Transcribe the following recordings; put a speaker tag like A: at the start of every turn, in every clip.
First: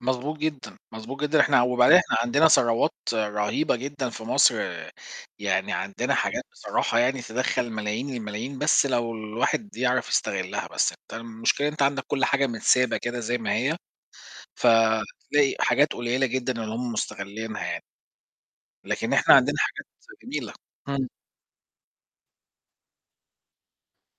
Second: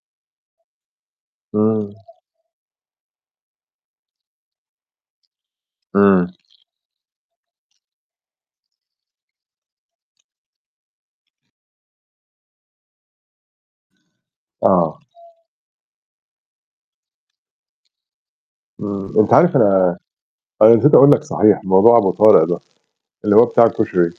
A: مظبوط جدًا، مظبوط جدًا. إحنا
B: امم.
A: وبعدين إحنا عندنا ثروات رهيبة جدًا في مصر، يعني عندنا
B: امم.
A: حاجات بصراحة يعني تدخّل ملايين الملايين، بس لو الواحد يعرف يستغلها، بس أنت المشكلة أنت عندك كل حاجة متسابة كده زي ما هي،
B: آه.
A: فتلاقي حاجات قليلة جدًا اللي هُم مستغلينها يعني. لكن
B: امم، أنت
A: إحنا
B: عارف
A: عندنا
B: أنا
A: حاجات جميلة.
B: أنا نسيت
A: امم
B: أقول لك صحيح، موضوع أبو طارق ده، اللي هو بتاع الكشري.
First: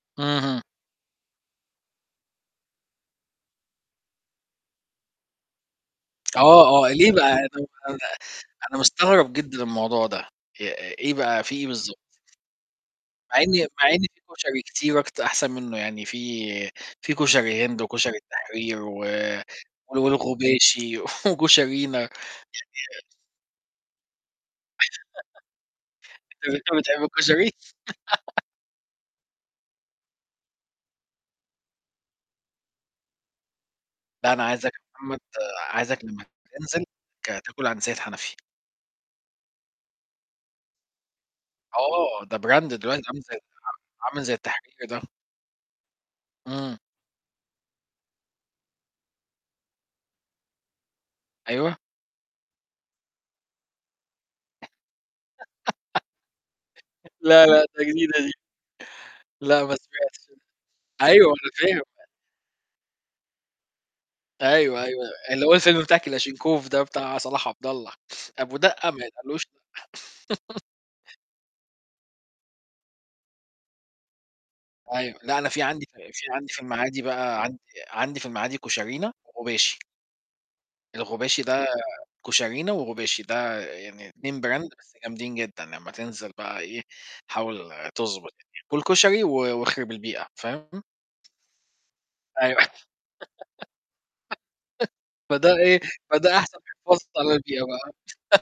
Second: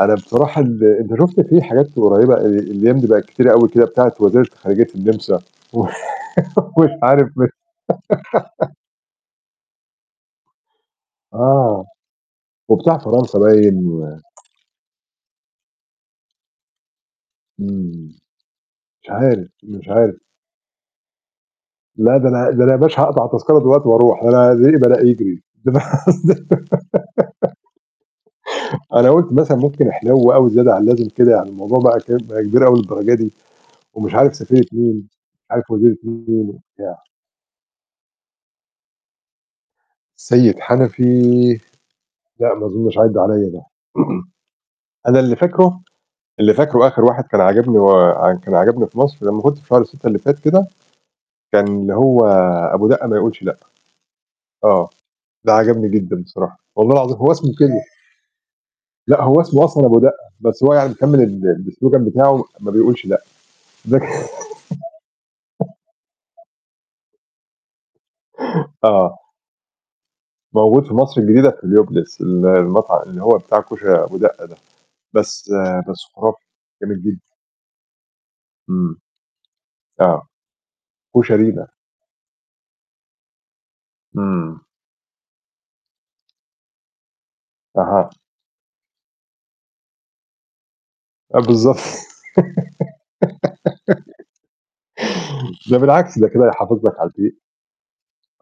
B: أنا بصراحة
A: اهم.
B: ال أنت شُفت في حاجات قريبة الأيام دي بقت كتيرة أوي كده بتاعة وزيرة خارجية النمسا
A: آه، آه،
B: ومش
A: ليه
B: عارف مش.
A: بقى؟ [unintelligible] أنا مستغرب جدًا الموضوع ده. إ إيه بقى، في إيه
B: آه.
A: بالضبط؟
B: وبتاع
A: مع
B: فرنسا
A: إن
B: باين
A: مع إن
B: و
A: في كشري كتير أكت أحسن منه يعني، في في كشري هند،
B: امم.
A: وكشري التحرير، و
B: مش عارف، مش
A: وال
B: عارف.
A: والغباشي، وكشرينا،
B: لا
A: يعني
B: ده أنا ده أنا يا باشا هاقطع تذكرة دلوقتي وأروح. ده أنا ريقي بدأ يجري. ده أنا قصد
A: طب أنت بتحب الكشري؟
B: أنا قُلت مثلًا ممكن احلو أوي زيادة عن اللازم كده، يعني الموضوع بقى [unintelligible] كبير أوي للدرجة دي. ومش
A: لا،
B: عارف
A: أنا
B: سفيرة
A: عايزك يا
B: مين،
A: محمد،
B: مش عارف وزيرة
A: عايزك لما
B: مين
A: تنزل
B: وبتاع.
A: آآ تأكل عند سيد حنفي.
B: سيد حنفي.
A: أه، ده
B: لأ،
A: brand
B: ما اظننش
A: دلوقتي،
B: عدى
A: عامل زي ال
B: عليّا ده.
A: عامل زي التحرير ده.
B: أنا اللي فاكره، اللي
A: امم.
B: فاكره آخر واحد كان عاجبني هو كان عجبني في مصر لما كنت في شهر 6 اللي فات كده، كان
A: أيوه.
B: اللي هو أبو دقة ما يقولش لأ. آه. ده عجبني جدًا بصراحة. والله العظيم. هو
A: لا،
B: اسمه
A: لأ،
B: كده.
A: ده جديدة دي.
B: لأ، هو
A: لأ،
B: اسمه
A: ما
B: أصلًا أبو دقة.
A: سمعتش،
B: بس هو يعني مكمل
A: أيوه،
B: ال
A: أنا
B: ال
A: فاهم.
B: الslogan بتاعه ما بيقولش لأ.
A: أيوه،
B: [unintelligible]
A: أيوه. اللي هو الفيلم بتاع كلاشنكوف ده بتاع صلاح عبد الله. أبو دقة ما
B: آه.
A: يتقالوش لأ.
B: موجود في مصر الجديدة في هيليوبلس. ال المطعم اللي هو بتاع كشري أبو دقة ده.
A: أيوه. لا، أنا
B: بس
A: في عندي
B: بس
A: في
B: خرافي.
A: عندي في
B: جامد
A: المعادي
B: جدًا.
A: بقى، عندي عندي في المعادي
B: امم.
A: كشرينا وغباشي.
B: آه.
A: الغباشي
B: كشري إيه
A: ده
B: ده؟
A: كشرينا وغباشي، ده يعني 2
B: امم.
A: brand بس جامدين جدًا. لما تنزل بقى إيه حاول
B: أها.
A: تضبط الدنيا. كُل كشري و واخرب البيئة، فاهم؟
B: آه بالضبط.
A: أيوه. فده
B: ده
A: إيه،
B: بالعكس ده
A: فده
B: كده
A: أحسن
B: يحافظ لك
A: فرصة
B: على البيئة.
A: للبيئة بقى.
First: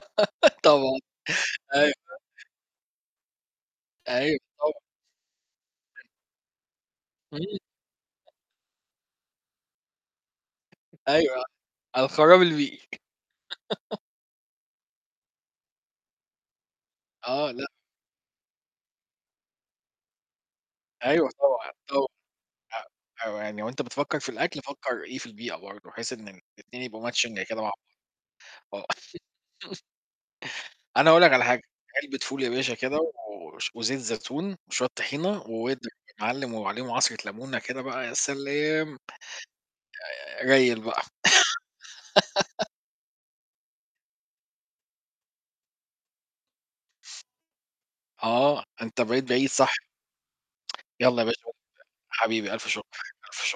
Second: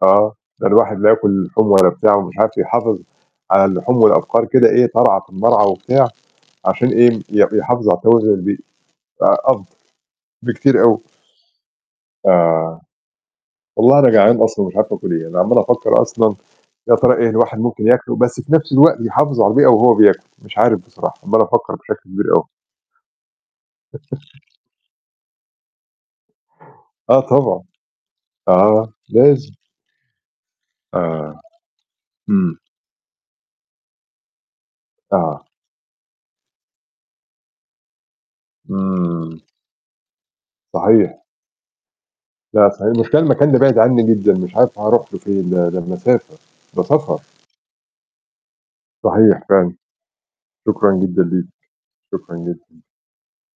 B: آه. ده
A: طبعًا.
B: الواحد لا ياكل لحوم ولا
A: أيوه.
B: بتاع ومش عارف إيه، يحافظ على اللحوم
A: أيوه،
B: والأبقار كده
A: طبعًا.
B: إيه ترعى في المرعى وبتاع، عشان إيه، ي
A: امم.
B: يحافظ على توازن البيئي. آآ، أفضل بكتير أوي.
A: أيوه، الخراب البيئي.
B: آه. والله أنا جعان أصلًا ومش عارف آكل إيه. أنا عمال أفكر أصلًا، يا ترى إيه اللي
A: آه،
B: الواحد
A: لأ.
B: ممكن ياكله بس في نفس الوقت يحافظ على البيئة وهو بياكل. مش عارف بصراحة.
A: أيوه،
B: عمال
A: طبعًا،
B: أفكر بشكل
A: طبعًا.
B: كبير أوي.
A: أ أو يعني وأنت بتفكر في الأكل فكر إيه، في البيئة برضو، بحيث إن الاتنين يبقوا
B: آه
A: matching كده
B: طبعًا.
A: مع بعض. آه.
B: آه. لازم.
A: أنا أقول لك
B: آه.
A: على حاجة، علبة فول يا
B: امم.
A: باشا كده، وش وزيت زيتون وشوية طحينة
B: آه.
A: واضرب يا معلم، وعليهم عصرة لمونة كده بقى، يا سلام.
B: امم.
A: آآ، ريل بقى.
B: صحيح. لأ صحيح، المشكلة المكان ده بعيد عني جدًا. مش عارف هاروح له فين ده. ده بمسافة. ده سفر.
A: آه، أنت بقيت
B: صحيح
A: بعيد صح.
B: فعلًاً. شكرًا
A: يلا
B: جدًا
A: يا باشا
B: ليك.
A: [unintelligible]
B: شكرًا
A: حبيبي، ألف
B: جدًا.
A: شكر، ألف شكر.